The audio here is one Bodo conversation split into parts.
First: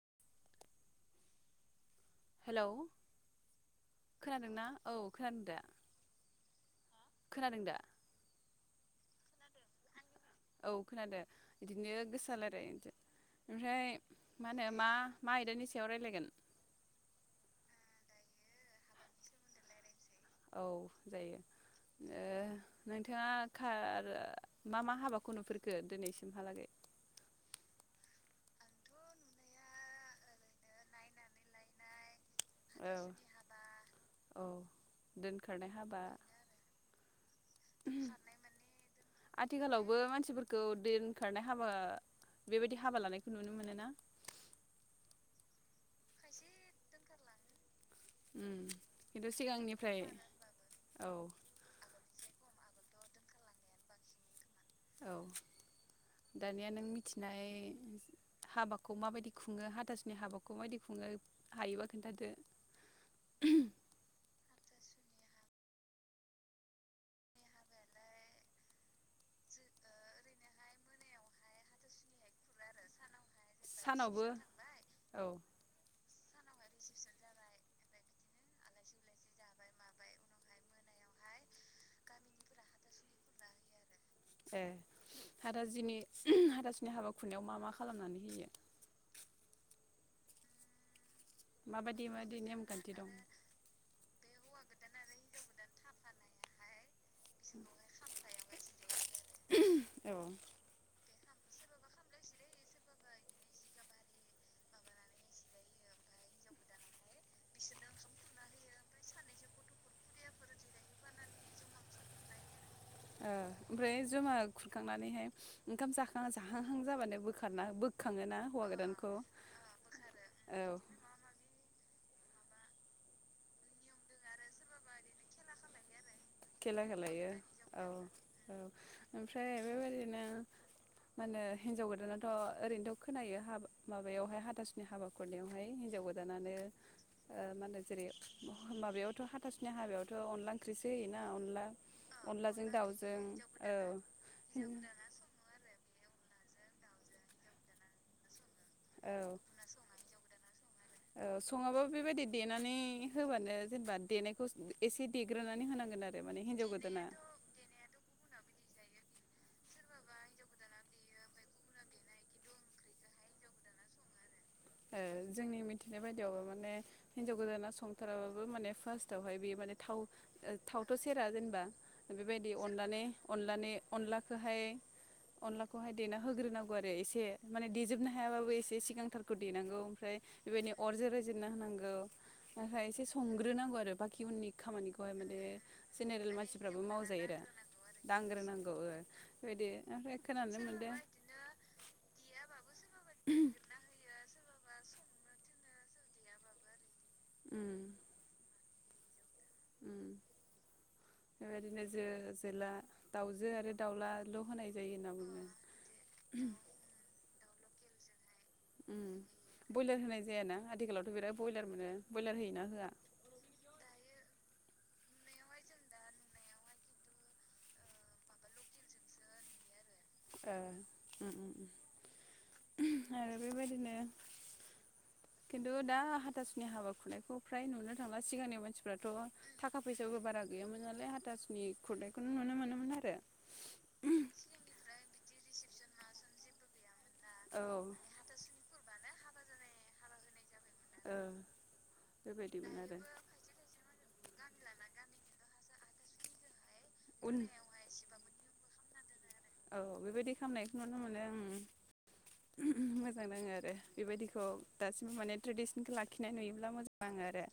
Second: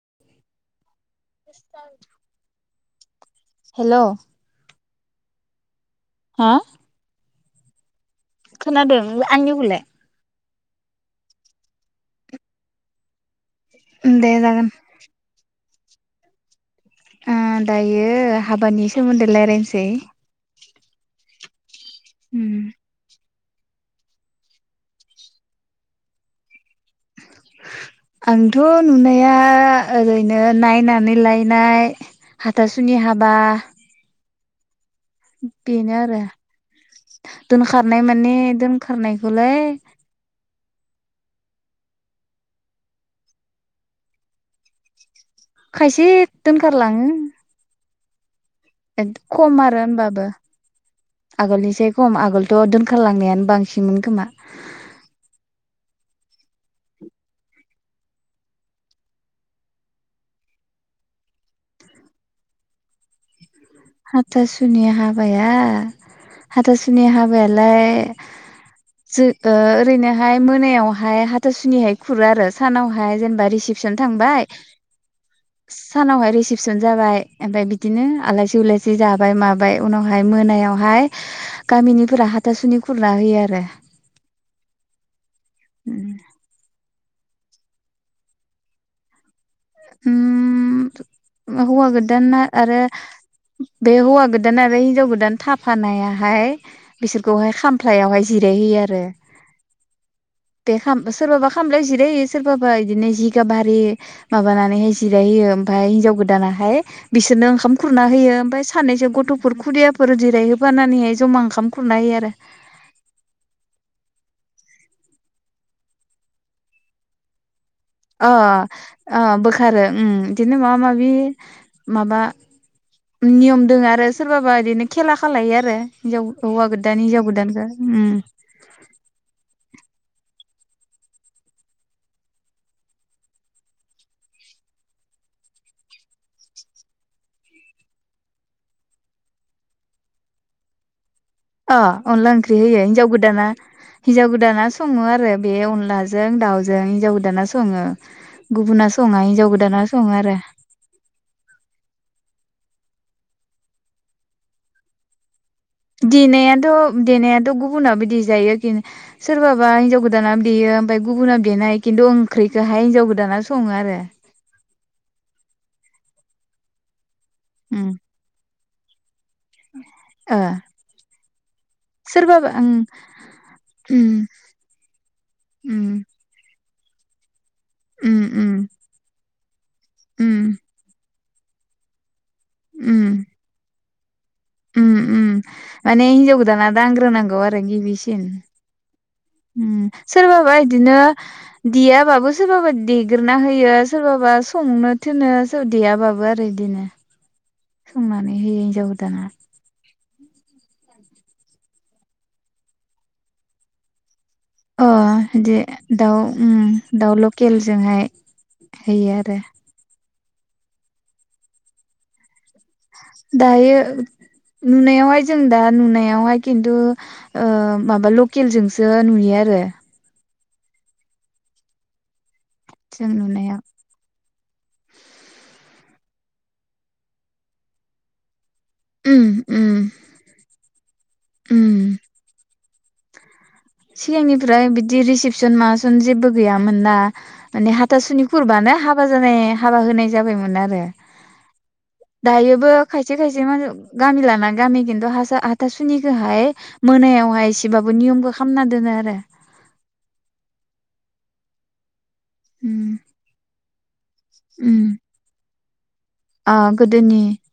[inaudible] हेलौ हेल' खोनादोंना? औ खोनादों दे। हा? खोनादों दा? खोनादों आंनिखौलाय। औ खोनादों बिदिनो गोसा लायराय [inaudible] ओमफ्राय दे मा जागोन होनो मा मा आयदानिस सायाव रायलायगोन। ओ दायो हाबानि सोमोन्दै लायरायसै। औ जायो। ओ उम नोंथाङा [unintelligible] मा मा हाबाखौ नुफेरखो दिनैसिमहालागै? आंथ' नुनाया ओरैनो नायनानै लायनाय औ हाथासुनि हाबा औ दोनखारनाय बेनो हाबा आरो दोनखारनाय माने दोनखारनायखौलाय खौ दोनखारनाय हाबा बेबादि हाबा लानायखौ नुनो मोनोना खायसे दोनखारलाङो उम खिन्थु [unintelligible] खम आरो सिगांनिफ्राय होनबाबो औ आगोलनिसाय खम आगोल थ' दोनखारलांनायानो बांसिनमोन खोमा [inaudible] हाथासुनि हाबाया हाथासुनि हाबायालाय जो ओरैनोहाय मोनायावहाय हाथासुनिहाय खुरो आरो सानावहाय जेनबा रिसिपसन सानावबो थांबाय औ सानावहाय रि सिपसन जाबाय ओमफ्राय बिदिनो आलासि उलासि जाबाय माबाय उनावहाय मोनायावहाय गामिनिफोरा हाथासुनि खुरना होयो आरो। ए हादाजिनि हाथासुनि हाबाखौ खुरनायाव मा मा खालामनानै होयो। उम हौवा माबायदि माबायदि गोदाना आरो नेमखान्थि दं बे हुवा गोदोन आरो हि जाव गोदान थाफानायाहाय बिसोरखौहाय खामफ्लायावहाय जिराय होयो आरो औ दे खाम सोरबाबा खामलायाव जिरायो सोरबाबा बिदिनो जिगाबारि माबानानैहाय जिरायहोयो ओमफाय हिनजाव गोदानाहाय बिसोरनो ओंखाम खुरना होयो ओमफ्राय सानैसो गथ'फोर खुदियाफोर जिरायहफानानैहाय जमा ओंखाम खुरना होयो आरो ओ ओमफ्राय जमा खुरखांनानैहाय ओंखाम जां जाहांहां जाबानो बोखारना अ बोखाङोना हौवा गोदानखौ ओ बोखारो ओम बिदिनो औ माबा माबि माबा नियम दोङ आरो सोरबाबा बिदिनो खेला खालायो आरो हिनजाव हौवा गोदान हिनजाव खेलागेलेयो गोदानखौ औ उम औ ओमफ्राय बेबायदिनो [unintelligible] मा होनो हिन्जाव गोदानाथ' आरैनो खोनायो माबायाव हाथा सुनि हाबा खुरनायव हिन्जाव गोदानानो ओ माहोनो जेरै माबायावथ हाथासुनि हाबायावथ अनला ओंख्रिसो होयो अ अनला ओंख्रि होयो हिनजाव गोदाना औ हिनजाव गोदाना सङो आरो बे अनला जों दाउजों हिन्जाव गोदाना सङो गुबुना सङा औ हिनजाव गोदाना सङो आरो औ सङाबा बेबायदि देनानै होबानो जेनबा देनायखौ एसे दे देनायाथ' देनायाथ' गुबुनाबो देजायो आरोखि सोरबाबा हिनजाव गोदाना देयो ओमफाय गुबुना देनाय खिन्थु ओंख्रिखौहाय हिन्जाव गोदाना सङो आरो ओ जोंनि मिथिनाय बायदियावबो माने हिन्जाव गोदाना उम संथाराबाबो माने थावहाय बे माने थाव ओ थावथ' सेरा जेनबा सोरबाबा बेबायदि ओं अनलानै अनलानै उम अनलाखोहाय अनलाखौहाय उम देना होग्रोनां बोरै इसे माने देजोबनो उम हायाबाबो उम एसे सिगांथार देनांगौ ओमफ्राय उम बेबायदि अर जेरै फिनना होनांगौ ओ हायो एसे उम संग्रोनांगौ आरो बा इउनिक उम खामानिखौहाय उम माने माने जेनेरेल हिनजाव गोदाना मानसिफ्राबो दांग्रोनांगौ मावजायोरा दांग्रोनांगौ ओ ओम ओमफ्राय सोरबाबा खोनानो इदिनो मोनदों देयाबाबो सोरबाबा देग्रोना होयो सो सोरबाबा संनो थोनो सोर देयाबाबो आरो इदिनो उम संनानै हयो हिनजाव दाना उम बेबायदिनो जो जोला दाउजो आरो दाउला अ दे दाउ उम दाउ ल खेलजोंहाय उम बयलार होनाय जायाना आथिखालावथ' बिराद बयलार मोनो बयलार होयोना होआ दायो नुनायावहाय जों दा नुनायावहाय किन्थु ओ माबा लकेलजोंसो नुयो आरो ओ ओम ओम जों आरो नुनायाव बेबायदिनो किन ओ दा हाथासुनि हाबाखौनो खु फ्राय नुनो थांगा सिगांनि बाद फ्राथ' उम उम थाखा फैसायावबो बारा। गैयामोन नांला बे उम हाथासुनि खुरनायखौनो नुनो मोनो। मोन आरो। सिगांनिफ्राय बिदि रिसिपसन मासन जेबो गैयामोन ना। औ माने हाथाासनि खुरबानो हा गोजोनै हाबा होनाय जाबायमोन आरो। दे ओं दायोबो बेबायदिमोन आरो खायसे खायसे मानस गामि लाना गामि खिन्थु हासा हाथासु निखो हाय उन मोनायावहाय एसेबाबो नियम बो औ बेबायदि खामनायखौ नु उम मोजां दाङो आरो बेबायदिखौ उम दासिमबो माने ट्रेडिसनखौ लाखिनाय ओ नुयोब्ला मोजां गोदोनि आाङो आरो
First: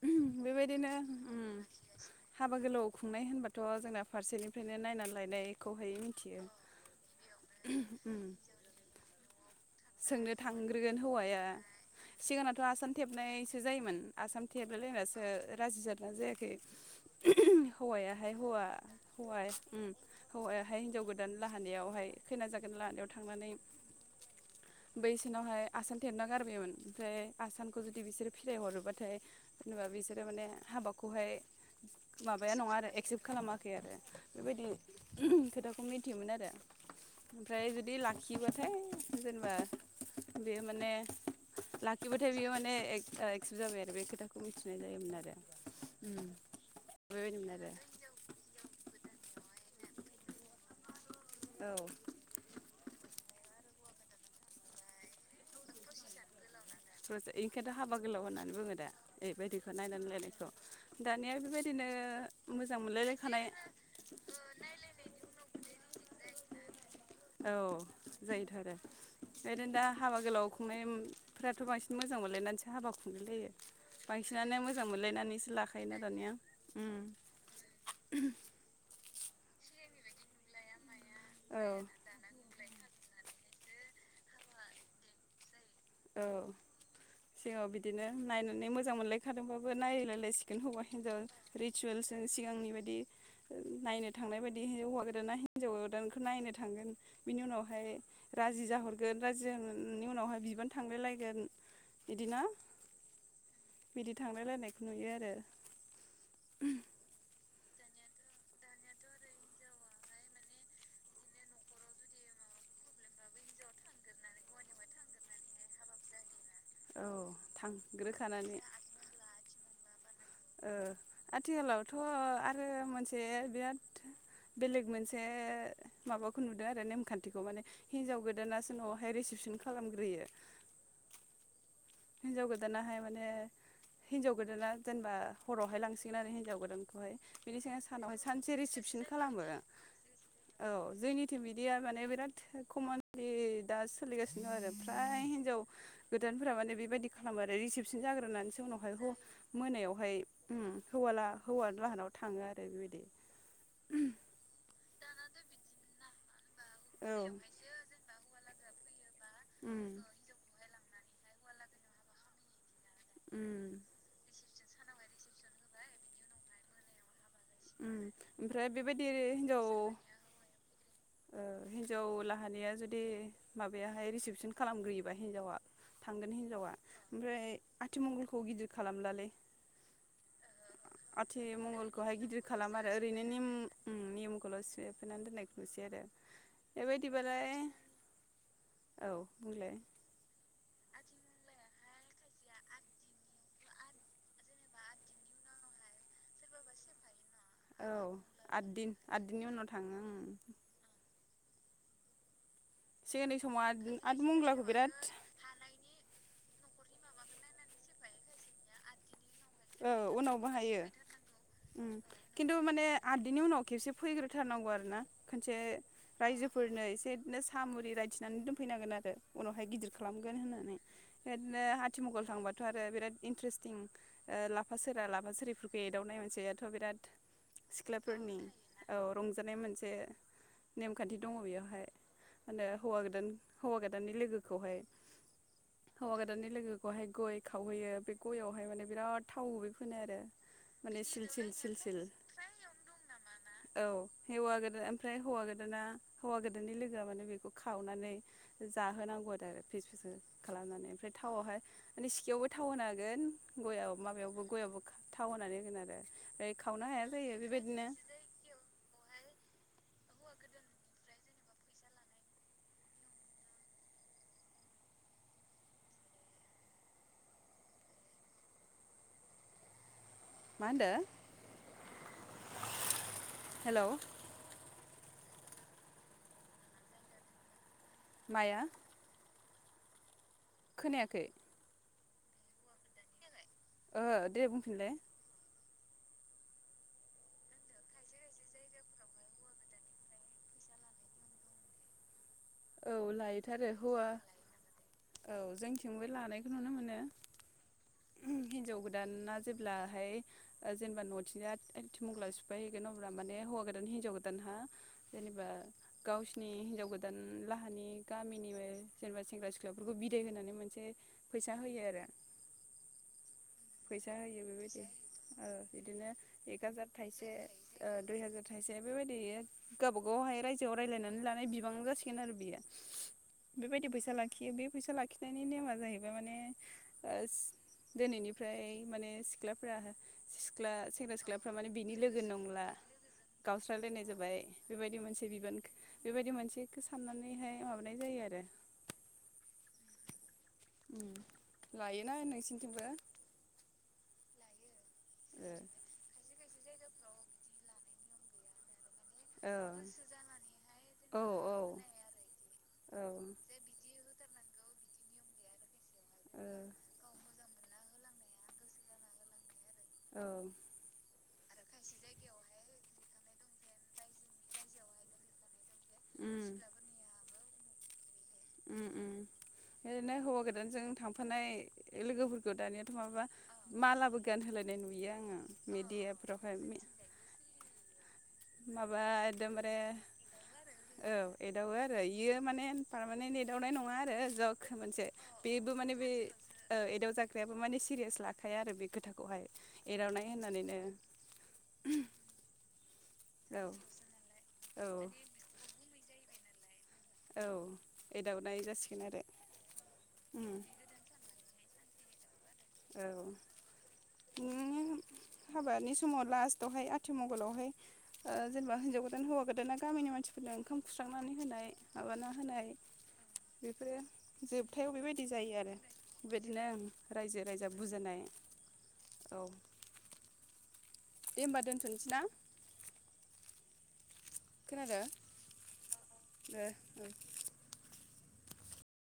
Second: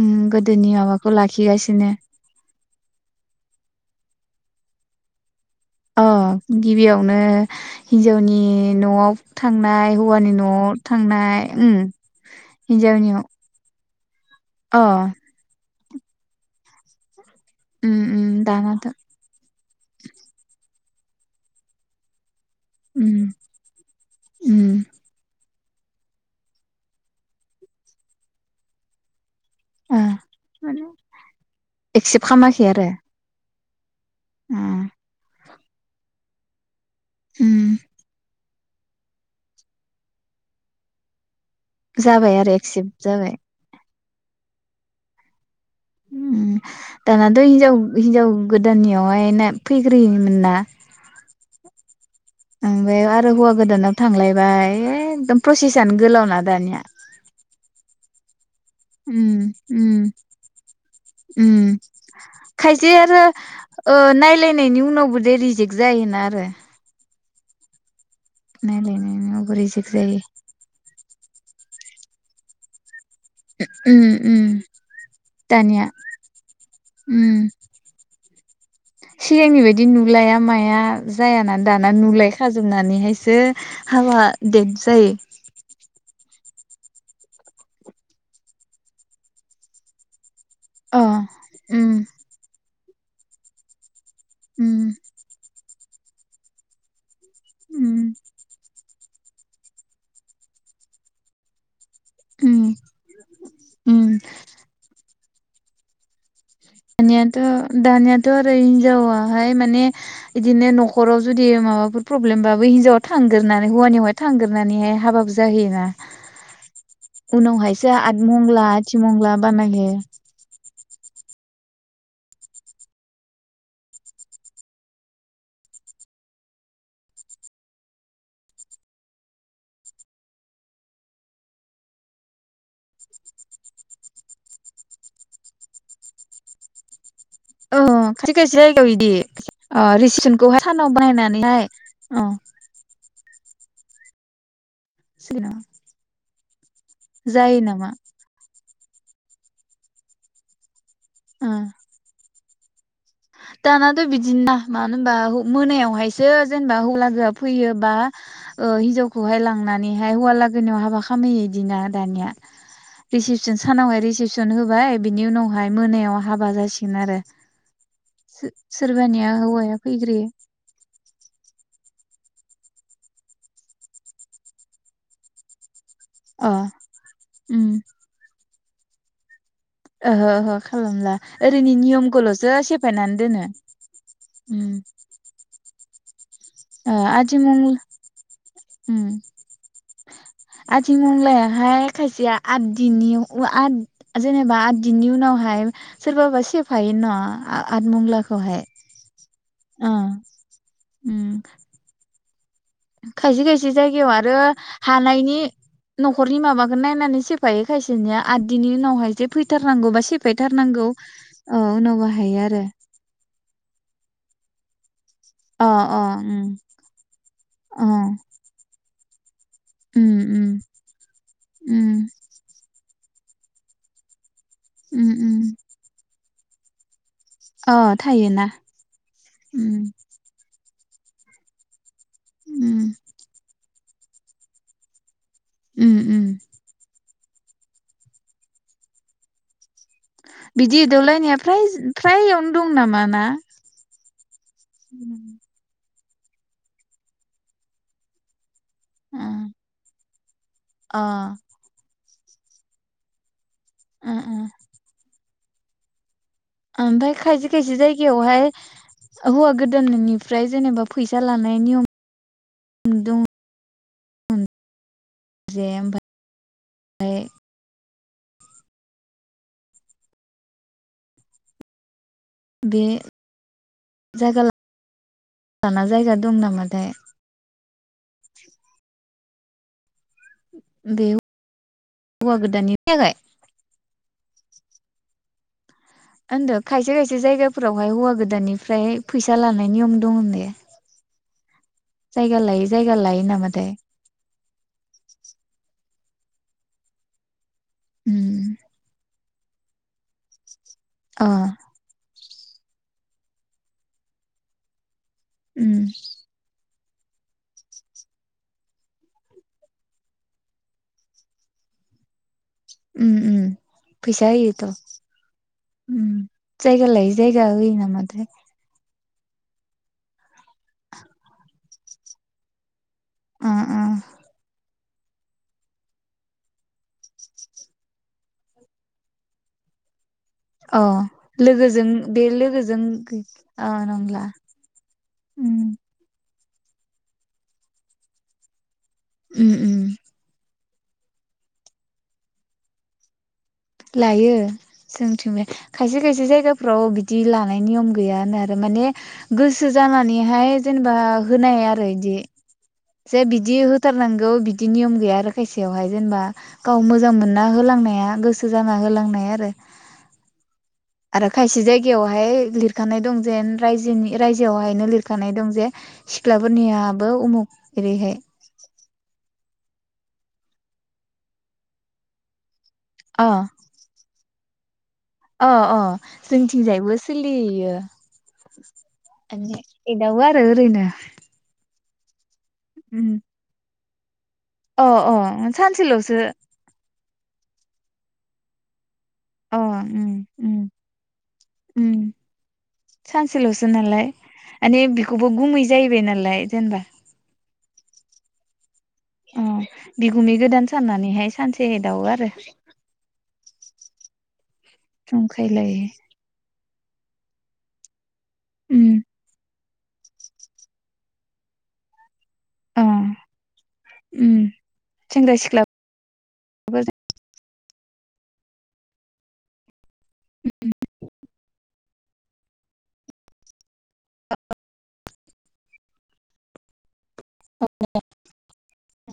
उम गोदोनि बेबायदिनो माबाखौ उम लाखिगासिनो हाबा गोलाव। खुंनाय होनबा थ' जोंना फारसेनिफ्रायनो नायनानै लायनाय। अ गिबियावनो उम हिन्जावनि न'आव। थांनाय हौवानि सोंनो न'आव थांग्रोगोन थांनाय हौवाया उम सिगाङथ' आसान हिनजावनियाव थेबनायसो जायोमोन। आसाम अ थेरलायलायनायासो राजि जादों। नाजायाखै। उम उम हौवायाहाय हौवा दानाथ' हौवा उम हौवा। फाय हिन्जाव गोदान लाहानावहाय। खैनाजागोन लाहानावहाय उम थांनानै। उम बैसिनावहाय। आसान थेबना गारबाययोमोन ओमफ्राय आसानखौ जुदि बिसोरो फिराय हरोबाथाय। जेनेबा ओ बिसोरो माने हाबाखौहाय एक्सेप्ट माबाया नङा खालामाखै आरो एक्सेप्ट खालामा। खै आरो। बेबायदि ओ खोथा। खौ मिथियोमोन आरो। उम ओमफ्राय जुदि ला खिबाथाय जेनेबा बे माने। लाखिबायथाय जाबाय बियो आरो माने एक्सेप्ट बे एकसेब जाबाय आरो। थाखौ मिथिनाय जायोमोन आरो। उम दानाथ' बेबायदिमोन आरो हिनजाव हिनजाव गोदाननियावहाय ना फैग्रोयो। मोना औ ओं बेयाव आरो हौवा गोदानाव थांलायबाय एकदम प्रसेसनो गोलावना दानिया प्रजेक एनिखायथ' हाबा गोलाव होननानैबोङो उम उम दानिया उम बेबायदिनो मोजां खायसे आरो मोनलायलायखानाय ओ नायलायनायनि उनावबो दे रिजेक्ट जायोना आरो औ जायोथ' आरो नायलायनायनि उनावबो बेओरैनो दा रिजेक्ट हाबा जायो गोलाव खुंनाय फ्राथ'बांसिन मोजां मोनलनानैस हाबाखौ खुंलाय लायो उम उम बांसिनानो मोजां मोनलायनानैसो लाखायोना दानिया उम सिगांनि बायदि नुलाया माया जायाना औ दाना नुलाय खाजोबनानैहाय [unintelligible] हाबा [unintelligible] जायो औ सिगाव बिदिनो नायनानै मोजां मोनलायखादोंबाबो अ उम नायलायलायसिगोन [inaudible] नायनो थांनाय बादि उम हौवा गोदाना हिन्जाव गोदान नायनो थांगोन बिनि उनावहाय उम राजि जाहर [unintelligible] उनावहाय बिबान थांलाय लायगोन बिदिना उम बिदि उम थांलायनायखौ नुयो। बे आरो दानियाथ' दानियाथ' आरो हिनजावाहाय माने बिदिनो न'खराव जुदि माबाफोर प्रब्लेमबाबो हिनजावा थांग्रोन हौवानियावहाय थांग्रनानैहाय हाबाबो जाहैयोना औ उनावहायसो आथ थांग्रोखानानै मंगला आथि मंगला बानायो ओ आथिखालावथ' आरो मोनसे बिराद बेलेग मोनसे माबाखौ नुदों आरो नेमखान्थिखौ माने हिनजाव गोदानासो न'आवहाय रिसिपसन खालामग्रोयो हिनजाव गोदानाहाय माने हिनजाव गोदाना जेनेबा हरावहाय लांसिगोन आरो हिनजाव गोदानखौहाय बिनि औ सानावहाय खायसे सानसे खायसे जायगायाव रिसिपसन इदि खालामो ओ रिसिपसनखौहाय औ सानाव जोंनिथिम बानायनानैहाय बिदिया माने अ बिराद कमन [unintelligible] दा सोलिगासिनो दं आरो फ्राय सिना हिनजाव [unintelligible] बेबायदि खालामो आरो रिसेपसन जाग्रोनानैसो उनाव [unintelligible] मोनायावहाय हौवाला ओ हौवा लाहानाव थाङो आरो [unintelligible] बेबायदि दानाथ' बिदिना मानो होनबा मोनायावहाय [unintelligible] जेनेबा हौवाला औ लोगोआ फैयोबा हिनजावखौहाय उम लांनानैहाय हौवालागोनियाव हाबा [unintelligible] दानिया रिसिपसन उम सानावहाय रिसिपस न होबाय बिनि उनावहाय मोनायाव हाबा जासिगोन आरो। बिनि उनावहाय मोनायाव हाबा उम सो- ओमफ्राय बेबायदि सोरबानिया हिन्जाव हौवाया फैग्रोयो ओ हिन्जाव लाहानिया जुदि माबायाहाय रिसिपसन खालामग्रोयोबा हिन्जावा थांगोन अ हिनजावा ओमफ्राय उम आथिमंगलखौ गिदिर खालामलालै ओहो ओहो खालामला ओरैनो आथिमंगलखौहाय गिदिर नियमखौल'सो खालाम आरो सेफायनानै ओरैनो दोनो निम नियमखौल' उम सेफैनानै दोननायखौ एरो ओ आथि मं उम औ बुंलाय आथिमंलाया हाय खायसेया आद दिननि आद जेनेबा आद दिननि उनावहाय सोरबाबा सेफायो ना आ औ आदमंगलाखौहाय आददिन आददिननि उनाव थाङो आं उम सिगांनि समाव खायसे-खायसे आद जायगायाव आरो आदमंग्लाखौ बिराद हानायनि न'खरनि माबा नायनानै सेफायो खायसेनिया आददिनि उनावहाय जे औ फैथारनांगौ बा उनाव बाहायो सेफायथारनांगौ ओ उम उनावबो हायो खिन्थु आरो माने आदैनि उनाव खेबसे फैग्रोथारनांगौ आरो ना खनसे अ अ उम रायजोफोरनो एसे बिदिनो सा अ मुरि रायथिनानै दोनफैनांगोन आरो उनावहाय गिदिर उम खालामगोन उम होननानै बेदिनो उम आथिमंगल थांबाथ' आरो बिराद इन्ट्रेस्टिं ओ लाफासोरा उम उम लाफासोरिफोरखौ एदावनाय मोनसे थ' बिराद अ सिख्लाफोरनि थायोना औ रंजानाय मोनसे उम नेमखान्थि दङ बेयावहाय माने उम हौवा गोदान हौवा गोदाननि लोगोखौहाय उम हौवा उम गोदानि लोगो खहाय गय खावहैयो बे गययावहाय माने बिराद थाव फुनो आरो बिदि माने सिल एदावलायनाया सिल फ्राय सिल सिल फ्रायावनो दं नामा ना? औ हवा ओमफ्राय हौवा गोदाना हौवा गोदाननि लोगोआ माने बेखौ खावनानै अ जाहोनांगौ आरो फिस फिस खालामनानै ओ ओमफ्राय थावआवहाय ने सिगायावबो थाव होना हागोन गयावबो माबायावबो गयावबो थाव होनानै होगोन आरो ओमफ्राय खावनो हाया ओमफाय जायो खायसे खायसे बेबायदिनो जायगायावहाय हौवा गोदाननि फ्राय जेनेबा फैसा लानाय नियम दङ जे म फ्राय मा होनदों बे जायगा दाना जायगा दं नामाथाय माया बे खोनायाखै हौवा गोदाननि फायाखै ओ दे बुंफिनलाय ओनदो खायसे खायसे जायगाफोरावहाय हौवा गोदाननिफ्राय फैसा लानाय नियम दं होन दे जायगा लायो जायगा औ लायो लायथारो नामाथाय थिंबो लानायखौ नुनो मोनो उम हिनजाव गोदाना जेब्ला हाय जेनेबा' अ नथिंनिया आथि मंग्ला सि फाय हैैगोन अब्ला माने हौवा गोदान हिनजाव गोदान हा जेनेबा उम गावसिनि हिनजाव गो दान लाहानि गामिनिबो जेनेबा सेंग्रा सिख्लाफोरखौ बिदाय होनानै मोनसे फैसा होयो आरो उम उम फैसा होयो बेबायदि ओ उम बिदिनो एक जायगा हाजार लायै थाइसे जायगा होयो दुइ नामाथाय हाजार थाइसे बेबायदि गावबा गावहाय रायजोआव रायलायनानै लानाय बिबां जासिगोन आरो बेयो ओ बेबायदि फैसा ओ लाखियो बे फैसा लाखिनायनि नेमा जाहैबाय माने ओस दोनैनि फ्राय माने सिख्लाफोरा सिख्ला अ सेंग्रा सिख्लाफ्रा माने लोगोजों बिनि लोगो बे नंला लोगोजों ओ गावस्रालायनाय नंला जाबाय बेबायदि मोनसे बिबान उम बेबायदि मोनसे बेखो साननानैहाय माबानाय जायो आरो उम उम उम लायोना नोंसिनिथिंबो लायो जोथिंलाय खायसे खायसे जायगाफ्राव बिदि लानाय नियम गैयानो आरो माने गोसो जानानैहाय जेनेबा ओ औ होनाय आरो बिदि औ जे बिदि होथारनांगौ बि दि नियम गैया आरो खायसेयावहाय जेनेबा गाव मोजां मोनना होलांनाया गोसो सो जाना होलांनाय आरो औ आरो खायसे जायगायावहाय लिरखानाय दं जेन रायजोनि रायजोआवहायनो लिरखानाय दं जे उम सिख्लाफोरनियाबो उमुख एरैहाय उम उम ओरैनो हौवा गोदानजों थांफानाय लोगोफोर खो दानियाथ' माबा अ मालाबो गानहोलायनाय नुयो आङो अ अ मिडियाफ्रावहाय जोंथिंजायबो सोलियो इयो माबा एकदमबारे एदावो आरो ओरैनो औ एदावो आरो। खै बेयो माने पारमानेन्ट एदावनाय। नङा आरो जकसो अ मोनसे अ बेबो माने बे सानसेल'सो एदाव जा बेबो माने सिरियास लाखाया आरो बे खोथाखौ। अ उम उम सानसे औ [unintelligible] नालाय मान औ बेखौबो गुमै जाहैबाय नालाय। दे होनबा औ एदावनाय जासि अम बिगुमनि गोदान साननानैहाय सानसे। दानो आरो औ उम जंखायलायो हाबानि समाव लास्ट दहाय आथिमंगलावहाय ओ जेनेबा हिनजाव उम गोदान हौवा गोदाना गामिनि मानसिफोरनो ओंखाम खुस्रांनानै होनाय माबाना। होनाय अ बेफोरो उम जोबथायाव बेबायदि सेंग्रा जायो आरो सिख्लाफोर बेदिनो रायजो। जा बुजिनाय औ। दोनहैनाय? खोनादों [inaudible] [unintelligible]